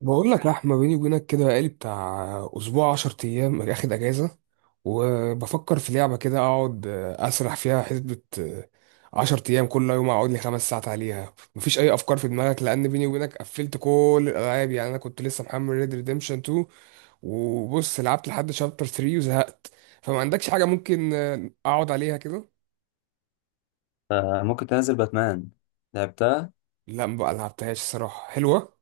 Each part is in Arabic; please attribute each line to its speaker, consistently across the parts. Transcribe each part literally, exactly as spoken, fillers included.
Speaker 1: بقول لك يا احمد، بيني وبينك كده، بقالي بتاع اسبوع عشر ايام اخد اجازه، وبفكر في لعبه كده اقعد اسرح فيها. حسبه عشرة ايام كل يوم اقعد لي خمس ساعات عليها. مفيش اي افكار في دماغك؟ لان بيني وبينك قفلت كل الالعاب. يعني انا كنت لسه محمل ريد ريديمشن تو، وبص لعبت لحد شابتر ثلاثة وزهقت. فما عندكش حاجه ممكن اقعد عليها كده؟
Speaker 2: آه، ممكن تنزل باتمان. لعبتها.
Speaker 1: لا، ما بقى لعبتهاش. الصراحه حلوه.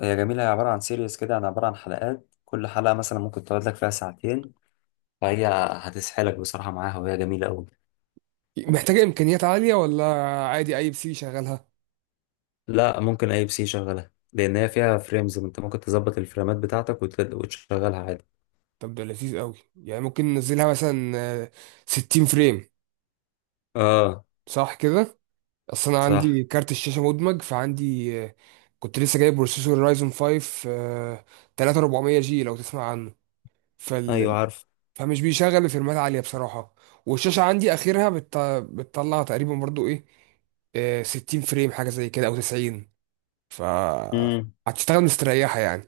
Speaker 2: هي جميلة، هي عبارة عن سيريز كده، يعني عبارة عن حلقات، كل حلقة مثلا ممكن تقعد لك فيها ساعتين، فهي هتسحلك بصراحة معاها، وهي جميلة أوي.
Speaker 1: محتاجه امكانيات عاليه ولا عادي اي بي سي شغالها؟
Speaker 2: لا، ممكن أي بي سي شغلها، لأن هي فيها فريمز، أنت ممكن تظبط الفريمات بتاعتك وت- وتشغلها عادي.
Speaker 1: طب ده لذيذ قوي يعني. ممكن ننزلها مثلا آه، ستين فريم؟
Speaker 2: اه.
Speaker 1: صح كده؟ اصل انا
Speaker 2: صح.
Speaker 1: عندي كارت الشاشه مدمج، فعندي آه، كنت لسه جايب بروسيسور رايزون فايف آه، تلاتة وأربعمية جي، لو تسمع عنه.
Speaker 2: أيوه
Speaker 1: فال...
Speaker 2: عارف.
Speaker 1: فمش بيشغل فريمات عاليه بصراحه. والشاشه عندي اخرها بت... بتطلع تقريبا برضو ايه آه، ستين فريم حاجه زي كده او تسعين. ف
Speaker 2: امم.
Speaker 1: هتشتغل مستريحه يعني.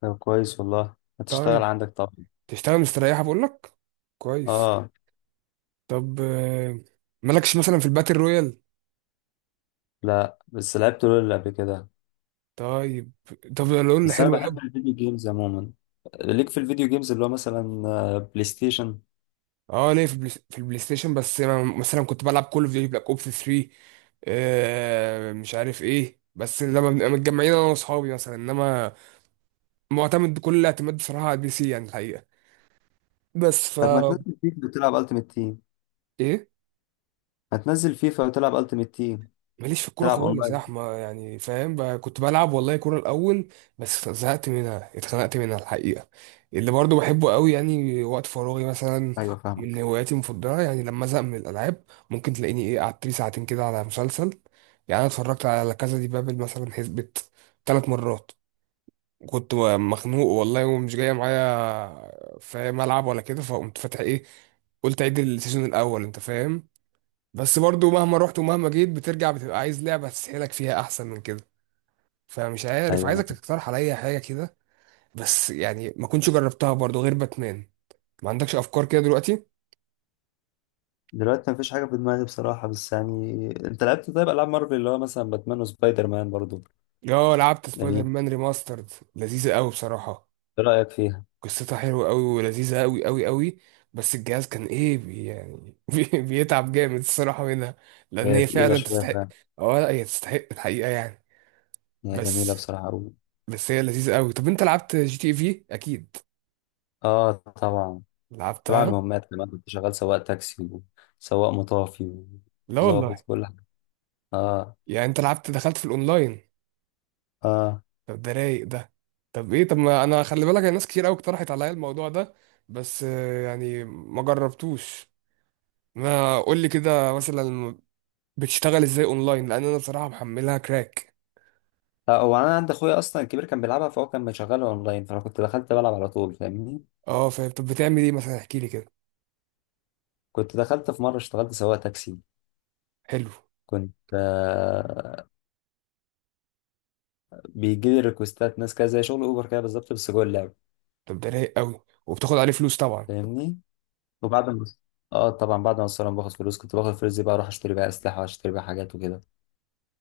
Speaker 2: طب كويس والله، هتشتغل
Speaker 1: طيب.
Speaker 2: عندك طبعا.
Speaker 1: تشتغل مستريحه، بقول لك. كويس.
Speaker 2: اه،
Speaker 1: طب آه، مالكش مثلا في الباتل رويال؟
Speaker 2: لا، بس لعبت لول قبل كده.
Speaker 1: طيب. طب لول
Speaker 2: بس أنا
Speaker 1: حلو قوي.
Speaker 2: بحب الفيديو جيمز عموما، ليك في الفيديو جيمز اللي هو مثلا آه، بلاي ستيشن.
Speaker 1: اه ليه، في البلاي في البلاي ستيشن، بس أنا مثلا كنت بلعب كول اوف ديوتي بلاك اوبس ثري آه مش عارف ايه. بس لما بنبقى متجمعين انا واصحابي مثلا، انما معتمد كل الاعتماد بصراحه على البي سي يعني الحقيقه. بس ف
Speaker 2: طب ما تنزل فيفا وتلعب التيمت تيم؟
Speaker 1: ايه.
Speaker 2: ما تنزل فيفا وتلعب التيمت تيم.
Speaker 1: ماليش في الكورة
Speaker 2: تلعب
Speaker 1: خالص يا
Speaker 2: اونلاين؟
Speaker 1: احمد، يعني فاهم بقى. كنت بلعب والله كورة الأول بس زهقت منها، اتخنقت منها الحقيقة. اللي برضو بحبه قوي يعني وقت فراغي مثلا،
Speaker 2: ايوه
Speaker 1: من
Speaker 2: فاهمك.
Speaker 1: هواياتي المفضلة، يعني لما أزهق من الألعاب ممكن تلاقيني إيه قعدت لي ساعتين كده على مسلسل. يعني أنا اتفرجت على كذا. دي بابل مثلا حسبت ثلاث مرات. كنت مخنوق والله ومش جاية معايا فاهم ألعب ولا كده، فقمت فاتح إيه، قلت عيد السيزون الأول أنت فاهم. بس برضو مهما رحت ومهما جيت بترجع بتبقى عايز لعبة تسحلك فيها أحسن من كده. فمش عارف،
Speaker 2: ايوه انا
Speaker 1: عايزك
Speaker 2: فاهم.
Speaker 1: تقترح عليا حاجة كده. بس يعني ما كنتش جربتها برضو غير باتمان. ما عندكش أفكار كده دلوقتي؟
Speaker 2: دلوقتي مفيش حاجه في دماغي بصراحه، بس يعني انت لعبت طيب العاب مارفل اللي هو مثلا باتمان وسبايدر مان برضو؟
Speaker 1: اه لعبت سبايدر
Speaker 2: جميل.
Speaker 1: مان ريماسترد. لذيذة قوي بصراحة.
Speaker 2: ايه رايك فيها؟
Speaker 1: قصتها حلوة قوي ولذيذة قوي قوي قوي. بس الجهاز كان ايه بي يعني بي بيتعب جامد الصراحة منها، لأن
Speaker 2: هي
Speaker 1: هي
Speaker 2: تقيله
Speaker 1: فعلا
Speaker 2: شويه
Speaker 1: تستحق.
Speaker 2: فعلا.
Speaker 1: اه لا هي تستحق الحقيقة يعني.
Speaker 2: هي جميله
Speaker 1: بس.
Speaker 2: بصراحه قوي.
Speaker 1: بس هي لذيذة قوي. طب انت لعبت جي تي في أكيد؟
Speaker 2: اه طبعا. كنت بعمل
Speaker 1: لعبتها.
Speaker 2: مهمات كمان، كنت شغال سواق تاكسي وسواق مطافي
Speaker 1: لا
Speaker 2: وظابط
Speaker 1: والله.
Speaker 2: كل حاجه. اه.
Speaker 1: يعني انت لعبت دخلت في الاونلاين؟
Speaker 2: اه.
Speaker 1: طب ده رايق ده. طب ايه، طب ما انا خلي بالك، أنا ناس كتير قوي اقترحت عليا الموضوع ده بس آه، يعني ما جربتوش. ما قول لي كده مثلا، بتشتغل ازاي اونلاين؟ لان انا بصراحه محملها كراك.
Speaker 2: لا، هو انا عند اخويا اصلا الكبير كان بيلعبها، فهو كان مشغلها اونلاين، فانا كنت دخلت بلعب على طول فاهمني.
Speaker 1: اه فاهم. طب بتعمل ايه مثلا؟ احكي لي كده.
Speaker 2: كنت دخلت في مرة اشتغلت سواق تاكسي.
Speaker 1: حلو.
Speaker 2: كنت آه بيجي لي ريكوستات ناس كده زي شغل اوبر كده بالظبط، بس جوه اللعبة.
Speaker 1: طب ده رايق قوي. وبتاخد عليه فلوس طبعا.
Speaker 2: فاهمني. وبعد ما اه طبعا، بعد ما الصراحة باخد فلوس كنت باخد الفلوس دي بقى اروح اشتري بقى اسلحة واشتري بقى حاجات وكده،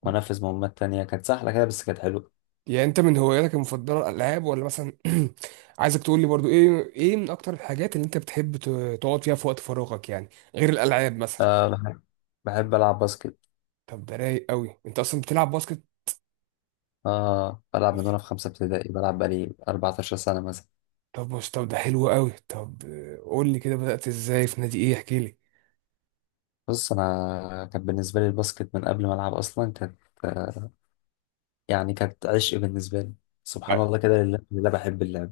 Speaker 2: وانفذ مهمات تانية كانت سهلة كده بس كانت حلوة.
Speaker 1: يعني انت من هواياتك المفضله الالعاب، ولا مثلا عايزك تقول لي برضو ايه ايه من اكتر الحاجات اللي انت بتحب ت- تقعد فيها في وقت فراغك يعني، غير الالعاب مثلا؟
Speaker 2: آه بحب, بحب العب باسكت.
Speaker 1: طب ده رايق قوي. انت اصلا بتلعب باسكت؟
Speaker 2: اه، بلعب من وانا في خمسة ابتدائي، بلعب بقالي 14 سنة مثلا.
Speaker 1: طب بص، طب ده حلو قوي. طب آه، قول لي كده بدأت ازاي في نادي ايه احكي لي.
Speaker 2: بص، انا كان بالنسبة لي الباسكت من قبل ما العب اصلا كانت آه يعني كانت عشق بالنسبة لي. سبحان
Speaker 1: أه.
Speaker 2: الله كده، لله لله بحب اللعب.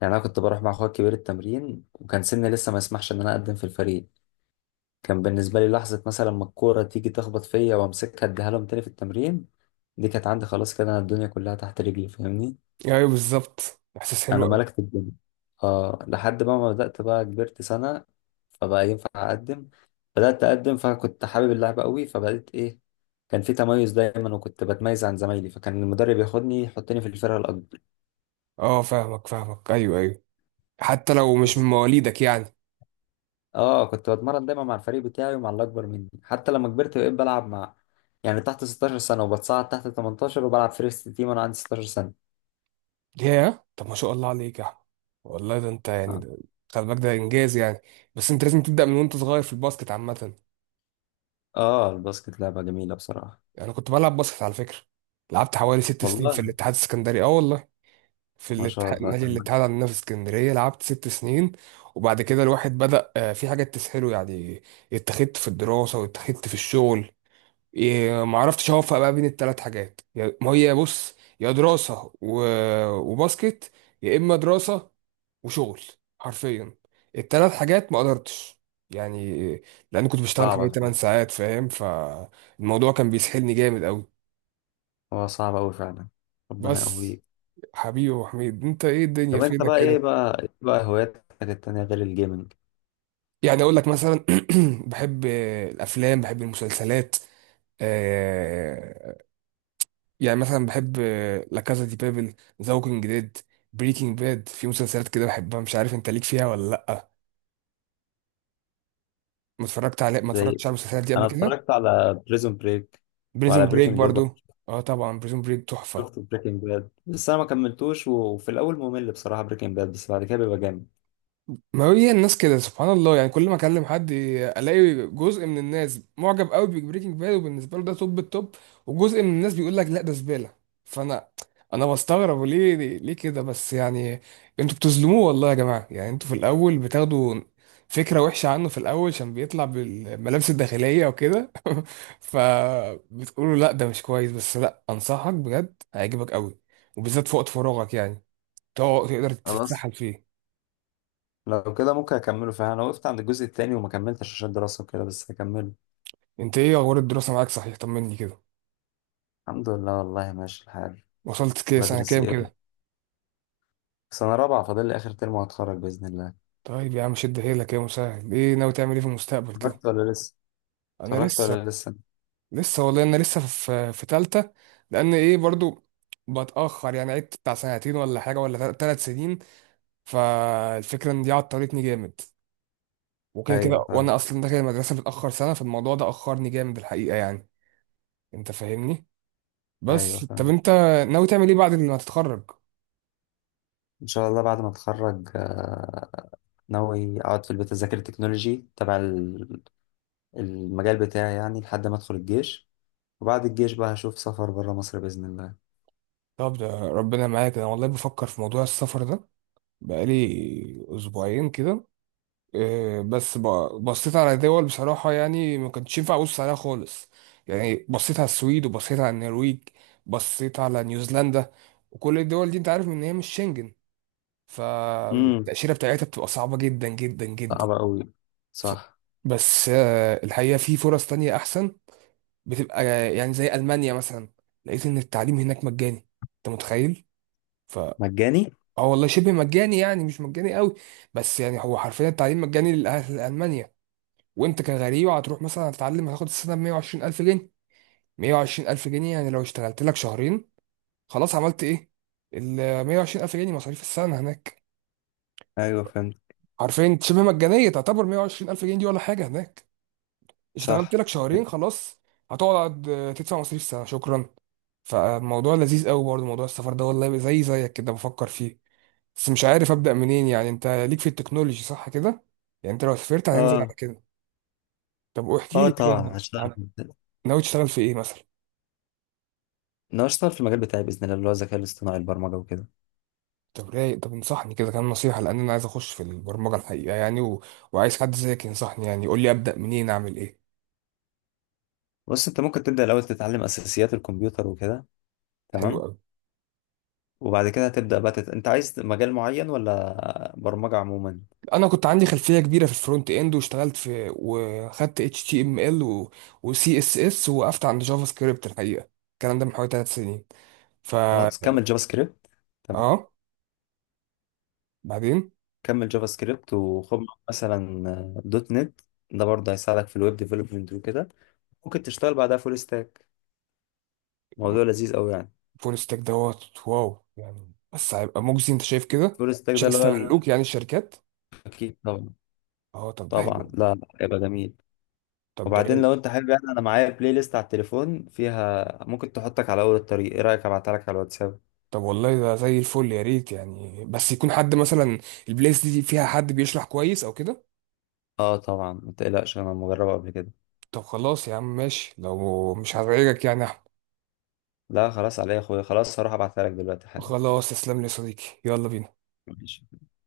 Speaker 2: يعني انا كنت بروح مع اخويا الكبير التمرين، وكان سني لسه ما يسمحش ان انا اقدم في الفريق. كان بالنسبه لي لحظه مثلا ما الكوره تيجي تخبط فيا وامسكها اديها لهم تاني في التمرين، دي كانت عندي خلاص كده، انا الدنيا كلها تحت رجلي فاهمني.
Speaker 1: ايوه بالظبط، احساس حلو
Speaker 2: انا
Speaker 1: قوي.
Speaker 2: ملكت الدنيا. اه، لحد بقى ما بدات بقى كبرت سنه، فبقى ينفع اقدم. بدات اقدم فكنت حابب اللعبه قوي فبقيت ايه، كان في تميز دايما وكنت بتميز عن زمايلي، فكان المدرب ياخدني يحطني في الفرقه الاكبر.
Speaker 1: اه فاهمك فاهمك، ايوه ايوه. حتى لو مش من مواليدك يعني.
Speaker 2: اه، كنت بتمرن دايما مع الفريق بتاعي ومع اللي اكبر مني، حتى لما كبرت بقيت بلعب مع يعني تحت 16 سنة، وبتصعد تحت تمنتاشر وبلعب فيرست تيم وانا عندي 16 سنة.
Speaker 1: ياه، طب ما شاء الله عليك يا احمد. والله ده انت يعني،
Speaker 2: اه.
Speaker 1: ده خلي بالك، ده انجاز يعني. بس انت لازم تبدأ من وانت صغير في الباسكت عامة.
Speaker 2: آه، الباسكت لعبة جميلة بصراحة.
Speaker 1: يعني انا كنت بلعب باسكت على فكرة. لعبت حوالي ست سنين في
Speaker 2: والله.
Speaker 1: الاتحاد السكندري، اه والله. في
Speaker 2: ما شاء
Speaker 1: الاتحاد،
Speaker 2: الله
Speaker 1: نادي
Speaker 2: كمان.
Speaker 1: الاتحاد عندنا في اسكندرية، لعبت ست سنين. وبعد كده الواحد بدأ آه، في حاجات تسهله يعني، اتخذت في الدراسة واتخذت في الشغل. إيه، ما عرفتش اوفق بقى بين الثلاث حاجات، يا- ما هي بص، يا دراسة و- وباسكت، يا اما دراسة وشغل، حرفيا الثلاث حاجات ما قدرتش يعني. لان كنت بشتغل
Speaker 2: صعبة
Speaker 1: حوالي ثماني
Speaker 2: فعلا.
Speaker 1: ساعات فاهم، فالموضوع كان بيسحلني جامد قوي.
Speaker 2: هو صعب أوي فعلا. ربنا
Speaker 1: بس.
Speaker 2: يقويك.
Speaker 1: حبيبي يا أبو حميد، انت ايه، الدنيا
Speaker 2: طب انت
Speaker 1: فينك
Speaker 2: بقى، ايه
Speaker 1: كده؟
Speaker 2: بقى ايه بقى هواياتك التانية غير الجيمنج؟
Speaker 1: يعني اقول لك مثلا بحب الافلام بحب المسلسلات آه، يعني مثلا بحب لا كازا دي بابل، ذا ووكينج ديد، بريكنج باد. في مسلسلات كده بحبها، مش عارف انت ليك فيها ولا لا. ما اتفرجت على ما
Speaker 2: زي
Speaker 1: اتفرجتش على المسلسلات دي قبل
Speaker 2: انا
Speaker 1: كده.
Speaker 2: اتفرجت على بريزون بريك،
Speaker 1: بريزون
Speaker 2: وعلى
Speaker 1: طبعا بريك
Speaker 2: بريكنج باد.
Speaker 1: برضو. اه طبعا بريزون بريك تحفة.
Speaker 2: شفت بريكنج باد، بس انا ما كملتوش، وفي الاول ممل بصراحة بريكنج باد، بس بعد كده بيبقى جامد.
Speaker 1: ما هي الناس كده سبحان الله، يعني كل ما اكلم حد الاقي جزء من الناس معجب قوي ببريكنج باد وبالنسبه له ده توب التوب، وجزء من الناس بيقول لك لا ده زباله. فانا انا بستغرب، ليه ليه كده بس يعني. انتوا بتظلموه والله يا جماعه. يعني انتوا في الاول بتاخدوا فكره وحشه عنه في الاول، عشان بيطلع بالملابس الداخليه وكده فبتقولوا لا ده مش كويس. بس لا، انصحك بجد هيعجبك قوي، وبالذات في وقت فراغك يعني، تقعد- تقدر
Speaker 2: خلاص.
Speaker 1: تتسحل فيه.
Speaker 2: لو كده ممكن اكمله فعلا، انا وقفت عند الجزء التاني وما كملتش عشان دراسة وكده، بس هكمله.
Speaker 1: انت ايه اخبار الدراسه معاك صحيح، طمني كده.
Speaker 2: الحمد لله والله ماشي الحال.
Speaker 1: وصلت كده سنه
Speaker 2: بدرس
Speaker 1: كام
Speaker 2: ايه؟
Speaker 1: كده؟
Speaker 2: سنة رابعة فاضل لي اخر ترم وهتخرج بإذن الله.
Speaker 1: طيب يا عم شد حيلك يا مسهل. ايه ناوي تعمل ايه في المستقبل كده؟
Speaker 2: اتخرجت ولا لسه؟
Speaker 1: انا
Speaker 2: اتخرجت
Speaker 1: لسه.
Speaker 2: ولا لسه؟
Speaker 1: لسه والله انا لسه في في تالته. لان ايه برضو بتاخر يعني، عدت بتاع سنتين ولا حاجه ولا ثلاث سنين. فالفكره ان دي عطلتني جامد، وكده
Speaker 2: ايوه
Speaker 1: كده
Speaker 2: فاهم.
Speaker 1: وانا اصلا داخل المدرسه متاخر سنه، فالموضوع ده اخرني جامد الحقيقه يعني. انت فاهمني.
Speaker 2: ايوه
Speaker 1: بس طب
Speaker 2: فاهم.
Speaker 1: انت ناوي تعمل ايه بعد ما تتخرج؟
Speaker 2: ان شاء الله بعد ما اتخرج آه، ناوي اقعد في البيت اذاكر التكنولوجي تبع ال- المجال بتاعي يعني لحد ما ادخل الجيش، وبعد الجيش بقى هشوف سفر بره مصر بإذن الله.
Speaker 1: طب ده ربنا معاك. انا والله بفكر في موضوع السفر ده بقالي اسبوعين كده آه، بس ب- بصيت على دول بصراحة، يعني ما كنتش ينفع ابص عليها خالص. يعني بصيت على السويد وبصيت على النرويج، بصيت على نيوزيلندا، وكل الدول دي انت عارف ان هي مش شنجن.
Speaker 2: امم.
Speaker 1: فالتأشيرة بتاعتها بتبقى صعبة جدا جدا جدا.
Speaker 2: صعبة قوي.
Speaker 1: ف...
Speaker 2: صح.
Speaker 1: بس آه، الحقيقة في فرص تانية احسن. بتبقى آه، يعني زي ألمانيا مثلا. لقيت ان التعليم هناك مجاني، انت متخيل؟
Speaker 2: مجاني؟
Speaker 1: اه والله شبه مجاني يعني مش مجاني قوي. بس يعني هو حرفيا التعليم مجاني للأهل لألمانيا. وانت كغريب هتروح مثلا هتتعلم هتاخد السنة ب مية وعشرين الف جنيه. مائة وعشرين ألف جنيه يعني لو اشتغلت لك شهرين خلاص عملت ايه. ال مائة وعشرين ألف جنيه مصاريف السنة هناك،
Speaker 2: ايوه فهمت.
Speaker 1: حرفيا شبه مجانية تعتبر مائة وعشرين ألف جنيه دي ولا حاجة هناك. اشتغلت
Speaker 2: صح.
Speaker 1: لك شهرين خلاص. هتقعد اه، تدفع مصاريف السنة شكرا. فالموضوع لذيذ قوي برضه، موضوع السفر ده والله زي زيك كده بفكر فيه. بس مش عارف ابدا منين. يعني انت ليك في التكنولوجي صح كده؟ يعني انت لو سافرت هتنزل على
Speaker 2: اه.
Speaker 1: كده؟ طب واحكي
Speaker 2: اه
Speaker 1: لي
Speaker 2: طبعا
Speaker 1: كده
Speaker 2: هشتغل.
Speaker 1: عن، ناوي تشتغل في ايه مثلا؟
Speaker 2: انا هشتغل في المجال بتاعي باذن الله، اللي هو الذكاء الاصطناعي، البرمجه وكده.
Speaker 1: طب رايق. طب انصحني كده كام نصيحه، لان انا عايز اخش في البرمجه الحقيقه يعني و... وعايز حد زيك ينصحني، يعني يقول لي ابدا منين اعمل ايه.
Speaker 2: بص، انت ممكن تبدا الاول تتعلم اساسيات الكمبيوتر وكده.
Speaker 1: حلو
Speaker 2: تمام.
Speaker 1: قوي.
Speaker 2: وبعد كده هتبدا بقى تت... انت عايز مجال معين ولا برمجه عموما؟
Speaker 1: انا كنت عندي خلفيه كبيره في الفرونت اند واشتغلت في وخدت اتش تي ام ال و... وسي اس اس، وقفت عند جافا سكريبت الحقيقه، الكلام ده من حوالي ثلاث سنين. ف
Speaker 2: خلاص كمل جافا سكريبت. تمام.
Speaker 1: اه. بعدين.
Speaker 2: كمل جافا سكريبت وخد معاك مثلا دوت نت، ده برضه هيساعدك في الويب ديفلوبمنت وكده، ممكن تشتغل بعدها فول ستاك، موضوع لذيذ قوي يعني.
Speaker 1: فول ستاك دوت واو يعني. بس هيبقى مجزي انت شايف كده؟
Speaker 2: فول ستاك
Speaker 1: مش
Speaker 2: ده اللي هو ال-
Speaker 1: هيستغلوك يعني الشركات؟
Speaker 2: اكيد طبعا.
Speaker 1: اه طب ده
Speaker 2: طبعا،
Speaker 1: حلو.
Speaker 2: لا لا يبقى جميل.
Speaker 1: طب ده
Speaker 2: وبعدين
Speaker 1: رايق.
Speaker 2: لو انت حابب يعني انا معايا بلاي ليست على التليفون فيها ممكن تحطك على اول الطريق، ايه رايك ابعتها لك على الواتساب؟
Speaker 1: طب والله ده زي الفل يا ريت يعني. بس يكون حد مثلا، البلايس دي فيها حد بيشرح كويس او كده.
Speaker 2: اه طبعا ما تقلقش، انا مجربه قبل كده.
Speaker 1: طب خلاص يا عم ماشي لو مش هزعجك يعني يا احمد.
Speaker 2: لا خلاص، عليا يا اخويا، خلاص هروح ابعتها لك دلوقتي حالا.
Speaker 1: خلاص، تسلم لي يا صديقي، يلا بينا.
Speaker 2: ماشي.